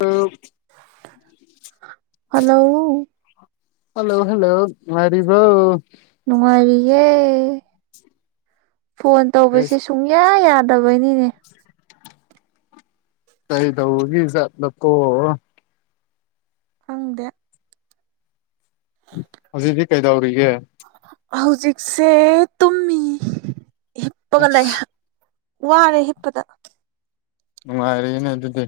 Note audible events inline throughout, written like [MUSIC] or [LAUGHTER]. hello hello hello hello ꯅꯨꯉꯥꯏꯔꯤꯕꯣ ꯅꯨꯡꯉꯥꯏꯔꯤꯌꯦꯦ phone ꯇꯧꯕꯁꯦ ꯁꯨꯡꯌꯥ ꯌꯥ ꯅꯤꯅꯦ ꯁꯩꯗ [UNINTELLIGIBLE] ꯎꯒ ꯀꯣ ꯐꯪꯗꯦ ꯍꯧꯖꯤꯗꯤ ꯀꯩꯗꯧꯔꯤꯒꯦ ꯍꯧꯖꯤꯛꯁꯦ ꯇꯨꯝꯃꯤ ꯍꯤꯞꯄꯒ ꯂꯩ ꯑꯁ ꯋꯥꯔꯦ ꯍꯤꯞꯄꯗ ꯅꯨꯡꯉꯥꯏꯔꯤꯅꯦ ꯑꯗꯨꯗꯤ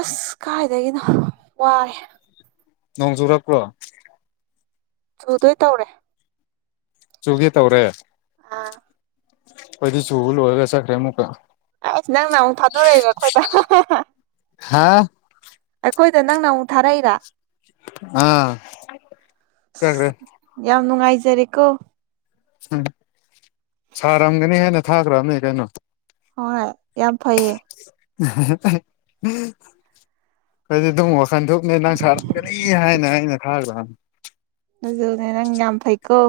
ꯑꯁ ꯀꯥꯏꯗꯒꯤꯅꯣ ꯋꯥꯔꯦ ꯅꯣꯡꯖꯨꯔꯛ ꯄꯔꯣ ꯆꯨꯗꯣꯏ ꯇꯧꯔꯦ ꯆꯨꯒꯦ ꯇꯧꯔꯦ ꯑꯥ ꯀꯣꯏꯗꯤ ꯆꯨꯜ ꯑꯣꯏꯒꯁ ꯈꯔꯦꯃꯨ ꯀ ꯑꯁ ꯅꯪꯅ ꯑꯃꯨꯛ ꯊꯥꯗꯣꯔꯛꯏꯕ ꯍꯥ ꯑꯩꯈꯣꯏꯗ ꯅꯪꯅ ꯑꯃꯨꯛ ꯊꯥꯔꯛꯏꯔ ꯑꯥ ꯆꯠꯈ꯭ꯔꯦ ꯅꯨꯡꯉꯥꯏꯖꯔꯦꯀꯣ ꯎꯝ ꯁꯥꯔꯝꯒꯅꯤ ꯍꯦꯟꯅ ꯊꯥꯈ꯭ꯔꯕꯅꯦ ꯀꯩꯅꯣ ꯍꯣꯏ ꯌꯥꯝ ꯐꯩꯌꯦ [INAUDIBLE] ꯑꯗꯨ ꯑꯗꯨꯝ ꯋꯥꯈꯟ ꯊꯣꯛꯅꯦ ꯅꯪ ꯁꯥꯔꯝꯒꯅꯤ ꯍꯥꯏꯅ ꯑꯩꯅ ꯊꯥꯈ꯭ꯔꯥ ꯑꯗꯨꯖꯅꯦ ꯅꯪ ꯌꯥꯝ ꯐꯩꯀꯣ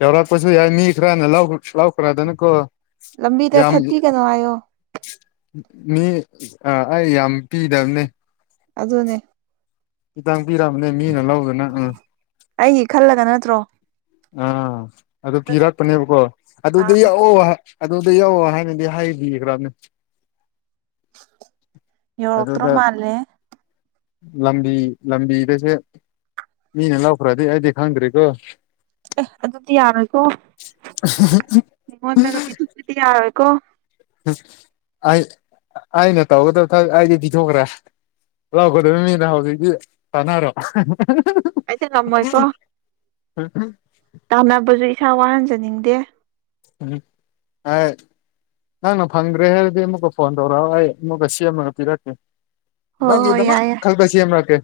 ꯌꯥꯎꯔꯛꯄꯁꯨ ꯌꯥꯏ ꯃꯤ ꯈꯔꯅ ꯂꯥꯎꯈ꯭ꯔꯗꯅꯀꯣ ꯂꯝꯕꯤꯗ ꯊꯠꯇꯤ ꯀꯩꯅꯣ ꯑꯣ ꯃꯤ ꯑꯩ ꯌꯥꯝ ꯄꯤꯗꯝꯅꯦ ꯑꯗꯨꯅꯦ ꯇꯥꯡ ꯄꯤꯔꯛꯑꯕꯅꯦ ꯃꯤꯅ ꯂꯧꯗꯅ ꯑꯥ ꯀꯨ ꯇ꯭ꯔꯣ ꯑꯥ ꯑꯗꯨ ꯄꯤꯔꯛꯄꯅꯦꯕꯀꯣ ꯑꯗꯨꯗꯤ ꯑꯥ ꯌꯥꯑꯣ ꯑꯗꯨꯗ ꯌꯧꯑꯣ ꯍꯥꯏꯅꯗꯤ ꯍꯥꯏꯕꯤꯈ꯭ꯔꯥꯅꯦ ꯌꯧꯔꯛꯇ꯭ꯔꯣ ꯃꯥꯂꯦ ꯂꯝꯕꯤ ꯂꯝꯕꯤꯗꯁꯦ ꯃꯤꯅ ꯂꯥꯎꯈ꯭ꯔꯗꯤ ꯑꯩꯗꯤ ꯈꯪꯗ꯭ꯔꯤꯀꯣ ꯑꯦ ꯑꯗꯨꯗꯤ ꯌꯥꯔꯣꯏꯀꯣ ꯃꯤꯉꯣꯟꯗꯒ ꯄꯤꯊꯣꯛꯄꯤꯗꯤ ꯌꯥꯔꯣꯏ ꯀꯣ ꯑꯩ ꯑꯩꯅ ꯇꯧꯒꯗꯕ ꯑꯩꯗꯤ ꯄꯤꯊꯣꯛꯈ꯭ꯔꯦ ꯂꯎ ꯀꯗ ꯃꯤꯅ ꯍ ꯏꯗꯤ ꯁꯅꯔꯣ ꯑꯩꯗꯤ ꯉꯝꯃꯣꯏꯀꯣ ꯇꯥꯅꯕꯁꯨ ꯏꯁꯥ ꯋꯥꯍꯟꯖꯅꯤꯡꯗꯦ ꯎꯝ ꯑ ꯅꯪꯅ ꯐꯪꯗ꯭ꯔꯦ ꯍꯥꯏꯔꯗꯤ ꯑꯃꯨꯛꯀ ꯐꯣꯟ ꯇꯧꯔꯛꯑꯣ ꯑꯩ ꯑꯃꯨꯛꯀ ꯁꯦꯝꯃꯒ ꯄꯤꯔꯛꯀꯦ ꯍꯣꯏ ꯅꯪꯒꯤ ꯍꯣꯏ ꯗꯃꯛ ꯌꯥꯏ ꯌꯥꯏ ꯈꯜ ꯁꯦꯝꯃꯛ ꯀꯦ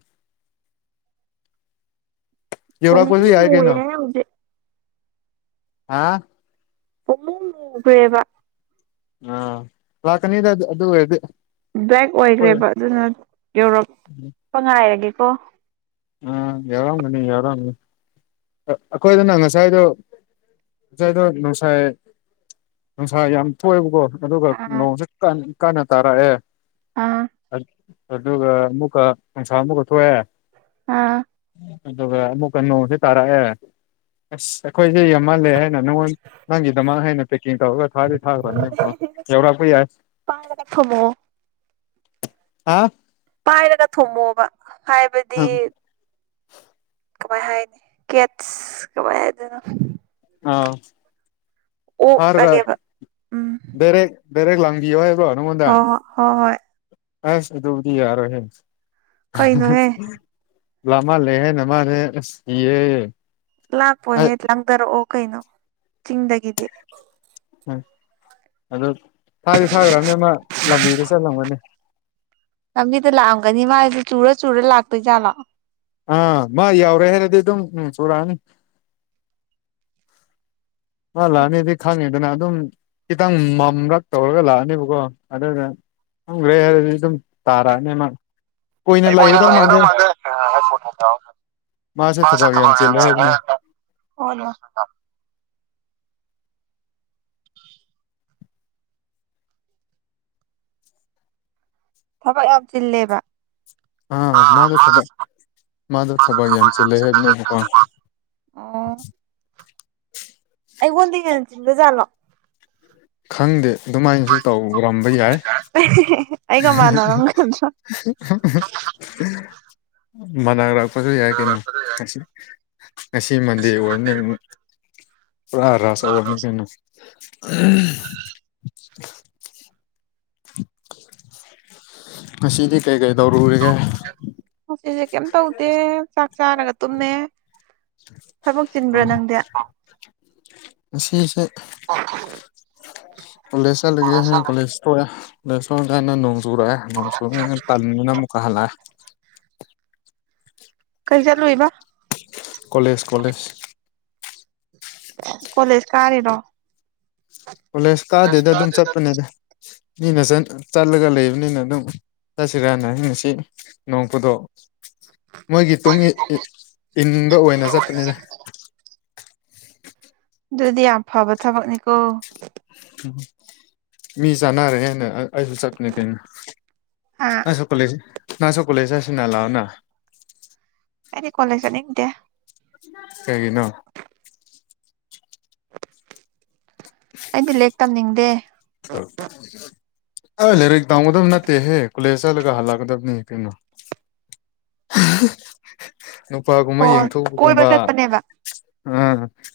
ꯌꯧꯔꯛꯄ ꯁꯨ ꯄꯨꯡꯃꯨ ꯌꯥꯏ ꯀꯩꯅꯣ ꯃꯨꯔꯦ ꯍꯧꯖꯤꯛ [UNINTELLIGIBLE] ꯑꯣꯃꯦꯕ ꯑ ꯂꯀꯅꯤꯗ ꯑꯗꯨꯑꯣꯏꯔꯗꯤ ꯕꯦꯛ ꯑꯣꯏꯈ꯭ꯔꯦꯕ ꯑꯗꯨꯅ ꯌꯧꯔꯛꯄ ꯉꯥꯏꯔꯒꯦꯀꯣ ꯑ ꯌꯥꯎꯔꯝꯒꯅꯤ ꯌꯥꯎꯔꯝꯒꯅꯤ ꯑꯩꯈꯣꯏꯗꯅ ꯉꯁꯥꯏꯗꯣ ꯉꯁꯥꯏꯗꯣ ꯅꯨꯡꯁꯥꯏ ꯅꯨꯡꯁꯥ ꯌꯥꯝ ꯊꯣꯛꯑꯦꯕꯀꯣ ꯑꯗꯨꯒ ꯑꯥ ꯅꯣꯡꯁꯦ ꯀꯥꯟꯅ ꯇꯥꯔꯛꯑꯦ ꯑꯥ ꯑꯗꯨꯒ ꯑꯃꯨꯀꯁ ꯑꯃꯨꯀ ꯊꯣꯛꯑꯦ ꯑꯥ ꯑꯗꯨꯒ ꯑꯃꯨꯛꯀ ꯅꯣꯡꯁꯦ ꯇꯥꯔꯛꯑꯦ ꯑꯁ ꯑꯩꯈꯣꯏꯁꯦ ꯌꯥꯝꯍꯜꯂꯦ ꯩꯅ ꯅꯪꯉꯣꯟ ꯅꯪꯒꯤꯗꯃꯛ ꯍꯦꯟꯅ ꯄꯦꯛꯀꯤꯡ ꯇꯧꯔꯒ ꯊꯥꯗꯤ ꯊꯥꯈ꯭ꯔꯕꯅꯦꯀꯣ ꯌꯧꯔꯛꯄ ꯌꯥꯏ ꯊꯃꯣ ꯑꯥ ꯄꯥꯏꯔꯒ ꯊꯣꯝꯃꯣꯕ ꯍꯥꯏꯕꯗꯤ ꯀꯃ ꯍꯥꯏꯅꯤ ꯀꯦꯠ ꯀꯃꯥꯏ ꯍꯥꯏ ꯑꯗꯨꯅ ꯑꯥ ꯐꯔꯒ ꯑꯣꯛꯑꯒꯦꯕ ꯔꯦꯛ ꯔꯦꯛ ꯂꯥꯡꯕꯤꯌ ꯍꯥꯏꯕ꯭ꯔꯣ ꯅꯪꯉꯣꯟꯗ ꯑꯣ ꯍꯣ ꯍꯣꯏ ꯑꯁ ꯗꯗꯨꯕꯗꯤ ꯌꯥꯔꯣ ꯍ ꯀꯩꯅꯣꯍꯦ ꯃ ꯂꯩꯦꯍꯦꯅꯃꯅꯦ ꯁꯤ ꯂꯥꯛꯄꯣ ꯍꯦ ꯂꯪꯊꯔꯛꯑꯣ ꯀꯩꯅꯣ ꯆꯤꯡꯗꯒꯤꯗꯤ ꯎꯝ ꯑꯗꯨꯗ ꯊꯥꯗꯤ ꯊꯥꯈ꯭ꯔꯕꯅꯦ ꯑꯃ ꯂꯝꯕꯤꯗ ꯆꯠꯂꯝꯒꯅꯤ ꯂꯝꯕꯤꯗ ꯂꯥꯛꯑꯝꯒꯅꯤ ꯃꯥꯁꯦ ꯆꯨꯔ ꯆꯨꯔ ꯂꯥꯛꯇꯣꯏ ꯌꯥꯂ ꯑꯥ ꯃꯥ ꯌꯥꯎꯔꯦ ꯍꯥꯏꯔꯗꯤ ꯑꯗꯨꯝ ꯎꯝ ꯁꯨꯔꯛꯑꯅꯤ ꯂꯂꯥꯛꯑꯅꯤꯗꯤ ꯈꯪꯉꯤꯗꯅ ꯑꯗꯨꯝ ꯈꯤꯇꯪ ꯃꯝꯂꯛ ꯇꯧꯔꯒ ꯂꯥꯛꯑꯅꯦꯕꯀꯣ ꯑꯗꯨꯗ ꯈꯪꯈ꯭ꯔꯦ ꯍꯥꯏꯔꯗꯤ ꯑꯗꯨꯝ ꯇꯔꯥꯅꯦ ꯃꯥ ꯀꯅꯦ ꯀꯨꯏꯅ ꯂꯥꯏꯔꯗ ꯂꯩꯒꯗꯧ ꯃꯥꯗ ꯃꯥꯟꯗꯦ ꯍꯥꯏꯕꯅꯦ [INAUDIBLE] ꯊꯕꯛ ꯌꯥꯝ ꯆꯜꯂꯦꯕ ꯑꯥ ꯃꯥꯗꯣ ꯊꯕꯛ ꯃꯥꯗꯣ ꯊꯕꯛ ꯌꯥꯝꯁꯤ ꯌꯥꯝ ꯂꯩ ꯆꯤꯜꯂꯦ ꯍꯥꯏꯕꯅꯦꯀꯣ ꯑꯣ ꯑꯩ ꯀꯣꯟꯗꯤꯅ ꯆꯤꯟꯗ ꯆꯂꯣ ꯈꯪꯗꯦ ꯑꯗꯨꯃꯥꯏꯅꯁꯨ ꯇꯧꯔꯝꯕ ꯌꯥꯏ ꯑꯩꯒ ꯃꯥꯟꯅꯔꯝꯒꯗ꯭ꯔꯥ [INAUDIBLE] ꯃꯅꯥꯛ ꯂꯥꯛꯄꯁꯨ ꯌꯥꯏ ꯀꯩꯅꯣ ꯉꯁꯤ ꯃꯟꯗꯦ ꯑꯣꯏꯔꯦ ꯅꯪ ꯄꯨꯥ ꯔꯥꯁ ꯑꯕꯅꯤ ꯄꯣ ꯉ ꯁꯤꯗꯤ ꯀꯥꯏ ꯀꯥꯏ ꯧꯔꯔꯒꯦ ꯁꯤꯁꯦ ꯀꯩꯝ ꯇꯧꯗꯦ ꯆꯥꯛ ꯆꯥꯔꯒ ꯇꯨꯝꯃꯦ ꯊꯕꯛ ꯆꯤꯟꯕ꯭ꯔꯣ ꯎꯝ ꯅꯪꯗꯤ ꯉꯁꯤꯁꯦ ꯀꯣꯂꯦꯖ ꯆꯠꯂꯒꯦ ꯍꯣꯏ ꯀꯣꯂꯦꯖꯦ ꯑꯗꯣ ꯁꯣꯝꯗ ꯑꯩꯅ ꯅꯣꯡ ꯆꯨꯔꯛꯑꯦ ꯅꯣꯡ ꯆꯨꯔꯛꯉꯦꯩꯅ ꯇꯜꯂꯤꯗꯅꯤꯅꯨꯛꯀ ꯍꯜꯂꯛꯑꯦ ꯀꯩ ꯆꯠ ꯂꯣꯏꯕ ꯀꯂꯦꯖ ꯀꯂꯦꯖ ꯀꯣꯂꯦꯖ ꯀꯥꯔꯤꯔꯣ ꯀꯣꯂꯦꯖ ꯀꯥꯗꯦꯗ ꯑꯗꯨꯝ ꯆꯠꯄꯅꯤꯅ ꯃꯤꯅ ꯆꯠꯂꯒ ꯂꯩꯕꯅꯤꯅ ꯑꯗꯨꯝ ꯆꯠꯁꯤꯔ ꯅ ꯉꯁꯤ ꯅꯣꯡꯄꯨꯗ ꯃꯣꯏꯒꯤ ꯇꯨꯡ ꯏꯅꯤꯡꯕ ꯑꯣꯏꯅ ꯆꯠꯄꯅꯤꯅ ꯑꯗꯨꯗꯤ ꯌꯥꯝ ꯐꯕ ꯊꯕꯛꯅꯤꯀꯣ ꯃꯤꯖꯅꯔꯦ ꯍꯦꯅ ꯑꯁꯨ ꯆꯠꯅꯤ ꯀꯅ ꯍꯥ ꯑꯁꯨ ꯀ ꯂꯩꯁꯤ ꯉ ꯁ ꯀꯣꯂꯦꯖꯦ ꯁꯤꯅ ꯂꯥꯑꯣꯅ ꯑꯩꯅꯦ ꯀꯣꯂꯦꯖꯅꯤ ꯏꯗꯦ ꯁꯒꯤꯅꯣ ꯑꯩꯗꯤ ꯂꯦꯛ ꯇꯝꯅꯤꯡꯗꯦ ꯂꯩꯔꯗ ꯑꯣꯗꯝ ꯅꯠꯇꯦ ꯍꯦ ꯀꯂꯦꯁꯂꯒ ꯍꯜꯂꯛ ꯀꯗꯅꯤ ꯀꯤꯅ ꯅꯨꯄꯥꯒꯨꯝꯕ ꯑꯣ ꯀꯣꯏꯕ ꯌꯦꯡꯊꯣꯛꯧꯕꯒꯨꯝꯕ ꯆꯠꯄꯅꯦꯕ ꯎ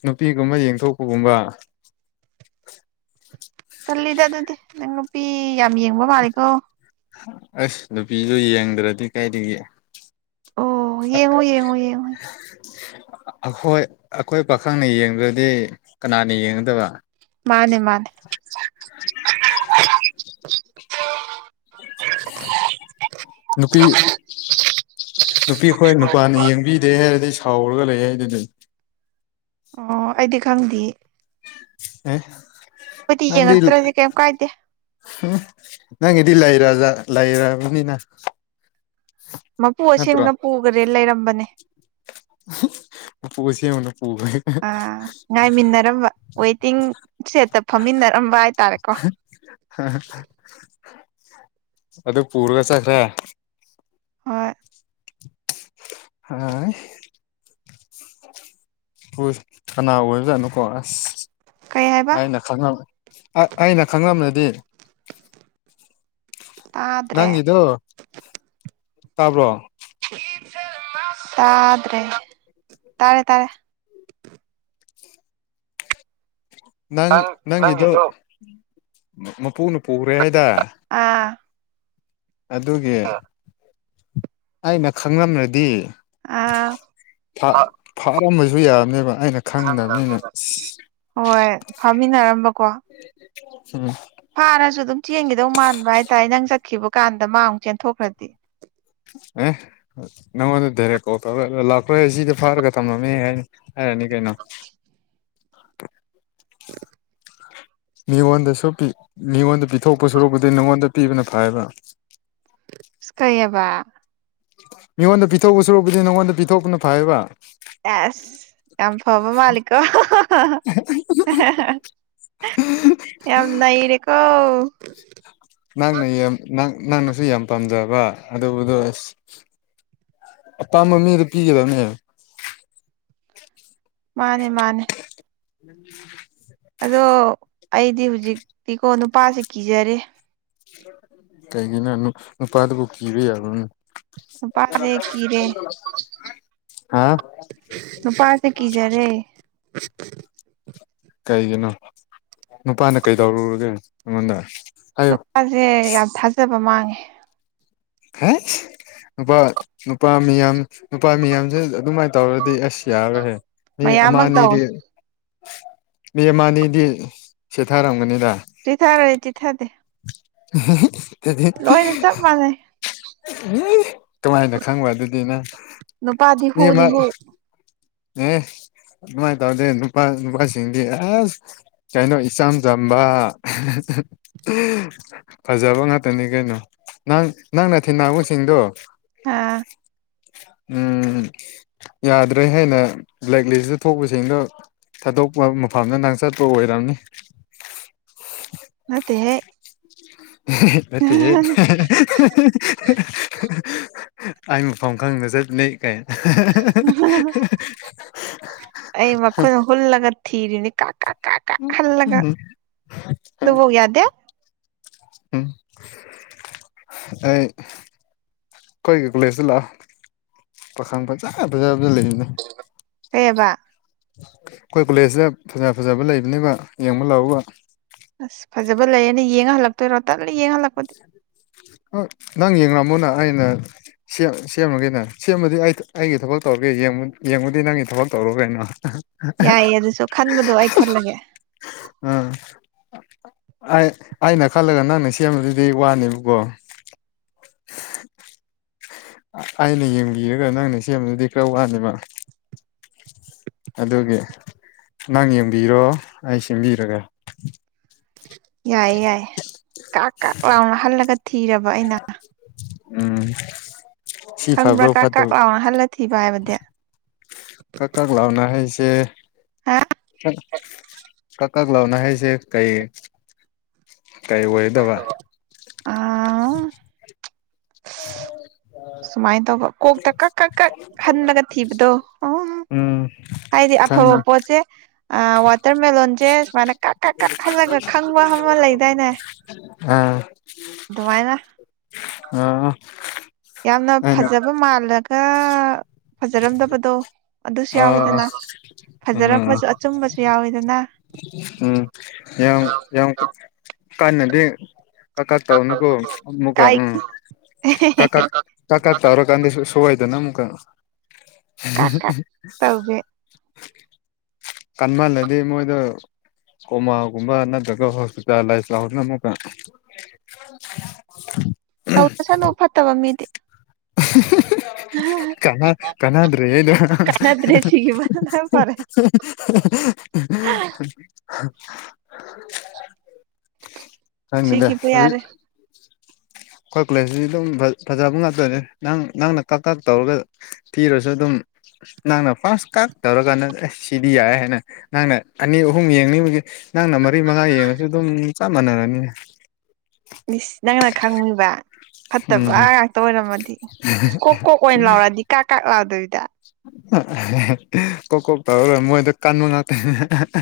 ꯅꯨꯄꯤꯒꯨꯝꯕ ꯌꯦꯡꯊꯣꯛꯄꯒꯨꯝꯕ ꯀꯜꯂꯤꯗ ꯑꯗꯨꯗꯤ ꯅꯪ ꯅꯨꯄꯤ ꯌꯥꯝ ꯌꯦꯡꯕ ꯃꯥꯜꯂꯤꯦꯀꯣ ꯑꯁ ꯅꯨꯄꯤꯗꯨ ꯌꯦꯡꯗ꯭ꯔꯗꯤ ꯀꯥꯏꯒꯦ ꯑꯣ ꯌꯦꯡꯉꯣ ꯌꯦꯡꯉꯣ ꯌꯦꯡꯉꯣ ꯑꯩꯈꯣꯏ ꯑꯩꯈꯣꯏ ꯄꯥꯈꯪꯅ ꯌꯦꯡꯗ꯭ꯔꯗꯤ ꯀꯅꯥꯅ ꯌꯦꯡꯒꯗꯕ ꯃꯥꯅꯦ ꯃꯥꯅꯦ ꯅꯨꯄꯤ ꯅꯨꯄꯤ ꯑꯩꯈꯣꯏ ꯅꯨꯄꯥꯅ ꯌꯦꯡꯕꯤꯗꯦ ꯍꯥꯏꯔꯗꯤ ꯁꯥꯎꯔꯒ ꯂꯩ ꯍꯥꯏꯗꯨꯗ ꯑꯣ ꯑꯩꯗꯤ ꯈꯪꯗꯦ ꯑꯦ ꯑꯩꯈꯣꯏꯗꯤ ꯑꯗꯤ ꯏ ꯌꯦꯡꯉꯛꯇ꯭ꯔꯗꯤ ꯀꯩꯝ ꯀꯥꯏꯗꯦ ꯅꯪꯒꯤꯗꯤ ꯂꯩꯔ ꯂꯩꯔꯕꯅꯤꯅ ꯃꯄꯨ ꯅꯠꯇ꯭ꯔꯣ ꯑꯁꯦꯡꯕꯅ ꯄꯨꯈꯔꯦ ꯂꯩꯔꯝꯕꯅꯦ ꯄꯨꯁ ꯃꯨꯅꯨ ꯑ ꯉꯥꯏꯃꯤꯟꯅꯔꯝꯕ ꯋꯦꯇꯤꯡ ꯁꯦꯠꯇ ꯐꯝꯃꯤꯟꯅꯔꯝꯕ ꯍꯥꯏꯇꯥꯔꯦꯀꯣ ꯑꯗꯨꯗ ꯄ ꯄꯨꯔꯒ ꯆꯈ꯭ꯔ ꯍꯣꯏ ꯑ ꯍꯣꯏ ꯀꯅꯥ ꯑꯣꯏꯕꯖꯥꯠꯅꯣꯀꯣ ꯑꯁ ꯀꯩ ꯍꯥꯏꯕ ꯑꯩꯅ ꯈꯪ ꯑꯩꯅ ꯈꯪꯉꯝꯗꯗꯤ ꯇꯥꯗ꯭ꯔꯦ ꯅꯪꯗꯨ ꯇꯥꯕ꯭ꯔꯣ ꯁꯥꯠ꯭ꯔ ꯇꯔꯦ ꯇꯔꯦ ꯅꯪ ꯅꯪꯒꯤꯗꯣ ꯃꯄꯨꯅ ꯄꯨꯈ꯭ꯔꯦ ꯍꯥꯏꯗ ꯑꯥ ꯑꯗꯨꯒꯤ ꯑꯩꯅ ꯈꯪꯂꯝ꯭ꯔꯗꯤ ꯑꯥ ꯌꯥꯝꯝꯅꯖꯨꯌꯥꯅꯦꯕ ꯍꯣꯏ ꯐꯥꯃꯤꯟꯅꯔꯝꯕꯀꯣ ꯎꯝ ꯐꯥꯔꯁꯨ ꯑꯗꯨꯝ ꯆꯦꯟꯒꯗꯧ ꯃꯥꯟꯕ ꯍꯥꯏꯇꯥꯔꯦ ꯅꯪ ꯆꯠꯈꯤꯕ ꯀꯥꯟꯗ ꯃꯥ ꯑꯃꯨꯛ ꯆꯦꯟꯊꯣꯛꯈ꯭ꯔꯗꯤ ꯑꯦ ꯅꯪꯉꯣꯟꯗ ꯗꯥꯏꯔꯦꯛ ꯀꯣꯜ ꯇꯧꯔꯒ ꯂꯥꯛꯄ꯭ꯔ ꯁꯤꯗ ꯐꯥꯔꯒ ꯊꯝꯂꯝꯃꯦ ꯍꯥꯏꯅꯤ ꯍꯥꯏꯔꯅꯤ ꯀꯩꯩꯅꯣ ꯃꯤꯉꯣꯟꯗꯁꯨ ꯄꯤ ꯃꯤꯉꯣꯟꯗ ꯄꯤꯊꯣꯛꯄ ꯁꯨꯔꯛꯄꯨꯗꯤ ꯅꯉꯣꯟꯗ ꯄꯤꯕꯅ ꯐꯥꯏꯕ ꯀꯩꯌꯦꯕ ꯃꯤꯉꯣꯟꯗ ꯄꯤꯊꯣꯛꯄ ꯁꯔꯨꯛꯄꯨꯗꯤ ꯅꯪꯉꯣꯟꯗ ꯄꯤꯊꯣꯛꯄꯅ ꯐꯩꯌꯦꯕ ꯑꯦꯁ ꯌꯥꯝ ꯐꯕ ꯃꯥꯂꯤꯀꯣ ꯌꯥꯝ ꯅꯩꯔꯦꯀꯣ ꯅꯪꯅ ꯌꯥꯝ ꯅꯪꯅꯁꯨ ꯌꯥꯝ ꯄꯥꯝꯖꯕ ꯑꯗꯨꯗꯣ ꯑꯁ ꯑꯄꯥꯝꯕ ꯃꯤꯗ ꯄꯤꯒꯗꯕꯅꯦ ꯃꯥꯅꯦ ꯃꯥꯅꯦ ꯎ ꯑꯗꯣ ꯑꯩꯗꯤ ꯍꯧꯖꯤꯛꯇꯤꯀꯣ ꯅꯨꯄꯥꯁꯦ ꯀꯤꯖꯔꯦ ꯀꯩꯒꯤꯅꯣ ꯅꯨꯄꯥꯗꯕꯨ ꯀꯤꯕ ꯌꯥꯕꯔ ꯅꯨꯄꯥꯥꯁꯦ ꯀꯤꯔꯦ ꯍꯥ ꯅꯨꯄꯥꯥꯁꯦ ꯀꯤꯖꯔꯦ ꯀꯩꯒꯤꯅꯣ ꯅꯨꯄꯥꯅ ꯀꯩꯗꯧꯔꯨꯔꯒꯦ ꯅꯪꯉꯣꯟꯗ ꯅꯨꯄꯥꯁꯦ ꯌꯥꯝ ꯊꯥꯖꯕ ꯃꯥꯡꯉꯦ ꯍꯥꯏꯁ ꯅꯨꯄꯥ ꯅꯨꯄꯥ ꯃꯤꯌꯥꯝ ꯅꯨꯄꯥ ꯃꯤꯌꯥꯝꯁꯦ ꯑꯗꯨꯃꯥꯏꯅ ꯇꯧꯔꯗꯤ ꯑꯁ ꯌꯥꯔꯣꯏꯍꯦ ꯃꯤ ꯑꯃ ꯃꯌꯥꯝꯃꯛ ꯇꯧꯋꯦ ꯑꯅꯤꯗꯤ ꯃꯤ ꯑꯃ ꯑꯅꯤꯗꯤ ꯆꯤꯊꯔꯝꯒꯅꯤꯗ ꯆꯤꯊꯥꯔꯦ ꯆꯤꯊꯥꯗꯦ ꯗꯨꯗꯤ ꯂꯣꯏꯅ ꯆꯞ ꯃꯥꯟꯅꯩ ꯏ ꯀꯃꯥꯏꯅ ꯈꯪꯕ ꯑꯗꯨꯗꯤꯅꯪ ꯅꯄꯥꯗꯤ ꯍꯨꯅꯤ ꯍꯨ ꯑꯦ ꯑꯗꯨꯃꯥꯏꯅ ꯇꯧꯗꯦ ꯅꯨꯄꯥ ꯅꯨꯄꯥꯁꯤꯡꯗꯤ ꯑꯁ ꯀꯩꯅꯣ ꯏꯆꯝ ꯆꯝꯕ ꯐꯖꯕ ꯉꯥꯛꯇꯅꯤ ꯀꯩꯅꯣ ꯅꯪ ꯅꯪꯅ ꯊꯦꯡꯅꯕꯁꯤꯡꯗꯣ ꯑꯥ ꯎꯝ ꯌꯥꯗ꯭ꯔꯦꯍꯦ ꯕ꯭ꯂꯦꯛ ꯂꯤꯁꯇ ꯊꯣꯛꯄꯁꯤꯡꯗꯣ ꯊꯥꯗꯣꯛꯄ ꯃꯐꯝꯗ ꯅꯪ ꯆꯠꯄ ꯑꯣꯏꯔꯝꯅꯤ ꯅꯠꯇꯦ ꯍꯦꯛ ꯅꯠꯇꯦꯍꯦ ꯑꯩ ꯃꯐꯝ ꯈꯪꯅ ꯆꯠꯅꯩ ꯑ ꯑꯩ ꯃꯈꯣꯏ ꯍꯨꯜꯂꯒ ꯊꯤꯔꯤꯅꯤ ꯀꯥ ꯀꯥ ꯀꯥ ꯀꯥ ꯍꯜꯂꯒ ꯑꯗꯨꯕꯧ ꯌꯥꯗꯦ ꯎꯝ ꯑꯩ ꯑꯩꯈꯣꯏꯒꯤ ꯀꯣꯂꯦꯖꯇ ꯂꯥꯛꯑꯣ ꯄꯥꯈꯪ ꯐꯖ ꯐꯖꯕ ꯂꯩꯕꯅꯦ ꯀꯩꯑꯕ ꯑꯩꯈꯣꯏ ꯀꯣꯂꯦꯖꯇ ꯐꯖ ꯐꯖꯕ ꯂꯩꯕꯅꯦꯕ ꯌꯦꯡꯕ ꯂꯥꯛꯎꯀꯣ ꯑꯁ ꯐꯖꯕ ꯂꯩꯌꯦꯅ ꯌꯦꯡꯉ ꯍꯜꯂꯛꯇꯣꯏꯔꯣ ꯇ ꯑ ꯅꯪ ꯌꯦꯡꯔꯝꯃꯨꯅ ꯑꯩꯅ ꯁꯦꯝ ꯁꯦꯝꯃꯒꯦꯅꯦ ꯁꯦꯝꯕꯗꯤ ꯑꯩ ꯑꯩꯒꯤ ꯊꯕꯛ ꯇꯧꯔꯒꯦ ꯌꯦꯡ ꯌꯦꯡꯕꯗꯤ ꯅꯪꯒꯤ ꯊꯕꯛ ꯇꯧ ꯔꯣ ꯀꯩꯅꯣ ꯌꯥꯏꯌꯦ ꯑꯗꯨꯁꯨ ꯈꯟꯕꯗꯣ ꯑꯩ ꯈꯜꯂꯒꯦ ꯎꯝ ꯑꯩꯅ ꯈꯜꯂꯒ ꯅꯪꯅ ꯁꯦꯝꯕꯗꯨꯗꯤ ꯋꯥꯅꯦꯕꯀꯣ ꯑꯩꯅ ꯌꯦꯡꯕꯤꯔꯒ ꯅꯪꯅ ꯁꯦꯝꯕꯗꯨꯗꯤ ꯈꯔ ꯋꯥꯅꯦꯕ ꯑꯗꯨꯒꯤ ꯅꯪ ꯌꯦꯡꯕꯤꯔꯣ ꯑꯩ ꯁꯤꯟꯕꯤꯔꯒꯦ ꯌꯥꯏꯌꯦ ꯌꯥꯏꯌꯦ ꯀꯥꯛ ꯀꯥꯛ ꯂꯥꯎꯅ ꯍꯜꯂꯒ ꯊꯤꯔꯕ ꯑꯩꯅ ꯎꯝ ꯁꯤ ꯈꯪꯕ꯭ꯔꯥ ꯐꯕ꯭ꯔꯣ ꯀ ꯀꯥꯛ ꯐꯠꯇꯕ ꯂꯥꯎꯅ ꯍꯜꯂ ꯊꯤꯕ ꯍꯥꯏꯕꯗꯤ ꯀꯛ ꯀ ꯂꯥꯎꯅ ꯍꯥꯏꯁꯦ ꯍꯥ ꯀ ꯀꯛ ꯂꯥꯎꯅ ꯍꯥꯏꯁꯦ ꯀꯩ ꯀꯩ ꯑꯣꯏꯗꯕ ꯑ [INAUDIBLE] ꯑ ꯁꯨꯃꯥꯏꯅ ꯇꯧꯕ ꯀꯣꯛꯇ ꯀꯛ ꯀꯛ ꯀꯛ ꯍꯜꯂꯒ ꯊꯤꯕꯗꯣ ꯎ ꯎꯝ ꯍꯥꯏꯗꯤ ꯑꯐꯕ ꯈꯪꯉꯦ ꯄꯣꯠꯠꯇꯦ ꯑ ꯋꯥꯇꯔꯃꯦꯂꯂꯣꯟꯁꯦ ꯁꯨꯃꯥꯏꯅ ꯀꯛ ꯀꯛ ꯀꯛ ꯍꯜꯂꯒ ꯈꯪꯕ ꯑꯃꯃ ꯂꯩꯗꯥꯏꯅꯦ ꯑꯥ ꯉꯥꯏꯗ ꯑ ꯌꯥꯝꯅ ꯐꯖꯕ ꯃꯥꯜꯂꯒ ꯐꯖꯔꯝꯗꯕꯗꯣ ꯑꯗꯨꯁꯨ ꯑꯥ ꯑꯥ ꯌꯥꯎꯋꯤꯗꯅ ꯎꯝ ꯐꯖꯔꯝꯕꯁꯨ ꯑꯆꯨꯝꯕꯁꯨ ꯌꯥꯎꯋꯤꯗꯅ ꯎꯝ ꯌꯥꯝ ꯌꯥꯝ ꯀꯅꯗꯤ ꯀꯥꯀꯥ ꯇꯀꯣꯃꯀ ꯀꯥꯏ ꯎꯝ ꯀꯥꯀꯥ ꯀꯥꯀꯥ ꯇꯔꯣ ꯀꯗꯤꯁꯨ ꯁꯤꯗꯥ ꯅꯝꯕ ꯀꯥꯛ ꯀꯥꯛ ꯍꯤꯍꯤ ꯇꯧꯒꯦ ꯀꯟꯃꯜꯂꯗꯤ ꯃꯣꯏꯗꯣ ꯀꯣꯃꯥꯒꯨꯝꯕꯅ ꯗ ꯍ ꯆꯂꯁꯅꯨꯀ [INAUDIBLE] ꯍꯗ ꯆꯂꯣ ꯐꯠꯇꯕ ꯃꯗꯤꯦ [UNINTELLIGIBLE] ꯀꯅꯥ ꯀꯅꯥꯗ꯭ꯔꯦꯅ ꯎꯝ ꯀꯥꯟꯅꯗ꯭ꯔꯦ ꯁꯤꯈꯤꯕꯅ ꯐꯔꯦ ꯊꯅꯤꯗ ꯁꯤꯈꯤꯕ ꯑꯗꯨ ꯌꯥꯔꯦ ꯑꯩꯈꯣꯏ ꯀꯨꯂꯦꯖꯗꯤ ꯑꯗꯨꯝ ꯐꯖꯕ ꯉꯥꯛꯇꯅꯦ ꯅꯪ ꯅꯪꯅ ꯀꯛ ꯀꯛ ꯇꯧꯔꯒ ꯊꯤꯔꯁꯨ ꯑꯗꯨꯝ ꯅꯪꯅ ꯐꯥꯔꯁ ꯀꯥ ꯇꯧꯔꯀꯥꯟꯗ ꯑꯁ ꯁꯤꯗꯤ ꯌꯥꯏ ꯍꯥꯏꯅ ꯅꯪꯅ ꯑꯅꯤ ꯑꯍꯨꯝ ꯌꯦꯡꯅꯤꯡꯕꯒꯤ ꯅꯪꯅ ꯃꯔꯤ ꯃꯉꯥ ꯌꯦꯡꯉꯁꯨ ꯑꯗꯨꯝ ꯆꯞ ꯃꯥꯟꯅꯔꯅꯤ ꯃꯤꯁ ꯅꯪꯅꯥ ꯈꯪꯨꯕ ꯐꯠꯇꯕ ꯎꯝ ꯉꯥꯛꯇ ꯑꯣꯏꯔꯝꯃꯗꯤ ꯀꯣꯛ ꯀꯣꯛ ꯑꯣꯏꯅ ꯂꯥꯎꯔꯛꯗꯤ ꯀꯥꯛ ꯀꯥꯛ ꯂꯥꯎꯗꯕꯤꯗ ꯀꯣꯛ ꯀꯣꯛ ꯇꯧꯔꯒꯣꯏ ꯃꯣꯏꯗ ꯀꯟꯕ ꯉꯥꯛꯇꯅꯦ ꯑ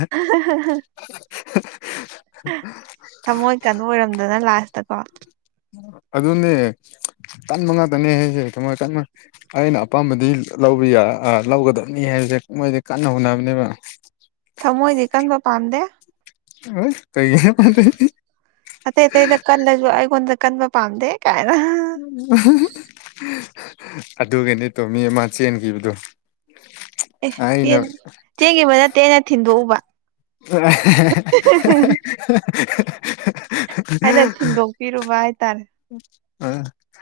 [INAUDIBLE] ꯊꯃꯣꯏ ꯀꯩꯅꯣ ꯑꯣꯏꯔꯝꯗꯅ ꯂꯥꯁꯇꯀꯣ ꯑꯗꯨꯅꯦ ꯇꯟꯕ ꯉꯥꯛꯇꯅꯦ ꯍꯥꯏꯁꯦ ꯊꯃꯟ ꯑꯩꯅ ꯑꯄꯥꯝꯕꯗꯤ ꯂꯧꯕ ꯌꯥ ꯂꯧꯒꯗꯕꯅꯤ ꯍꯥꯏꯕꯁꯦ ꯃꯣꯏꯗꯤ ꯀꯟꯅ ꯍꯣꯠꯅꯕꯅꯦꯕ ꯊꯃꯣꯏꯗꯤ ꯀꯟꯕ ꯄꯥꯝꯗꯦ ꯑꯣꯏ ꯀꯒ ꯄ ꯑꯇꯩ ꯑꯇꯩꯗ ꯀꯜꯂꯁꯨ ꯑꯩꯉꯣꯟꯗ ꯀꯟꯕ ꯄꯥꯝꯗꯦ ꯀꯥꯏꯅ [INAUDIBLE] ꯑꯗꯨꯒꯒꯤꯅꯤ ꯇꯣ ꯃꯤ ꯑꯃ ꯆꯦꯟꯈꯤꯕꯗꯨꯣ ꯑꯦ ꯆ ꯆꯦꯟꯈꯤꯕ ꯅꯠꯇꯦꯅ ꯊꯤꯟꯗꯣꯛꯎꯕ ꯑ ꯑꯩꯅ ꯊꯤꯟꯗꯣꯛꯄꯤꯔꯨꯕ ꯍꯥꯏꯇꯥꯔꯦ ꯑ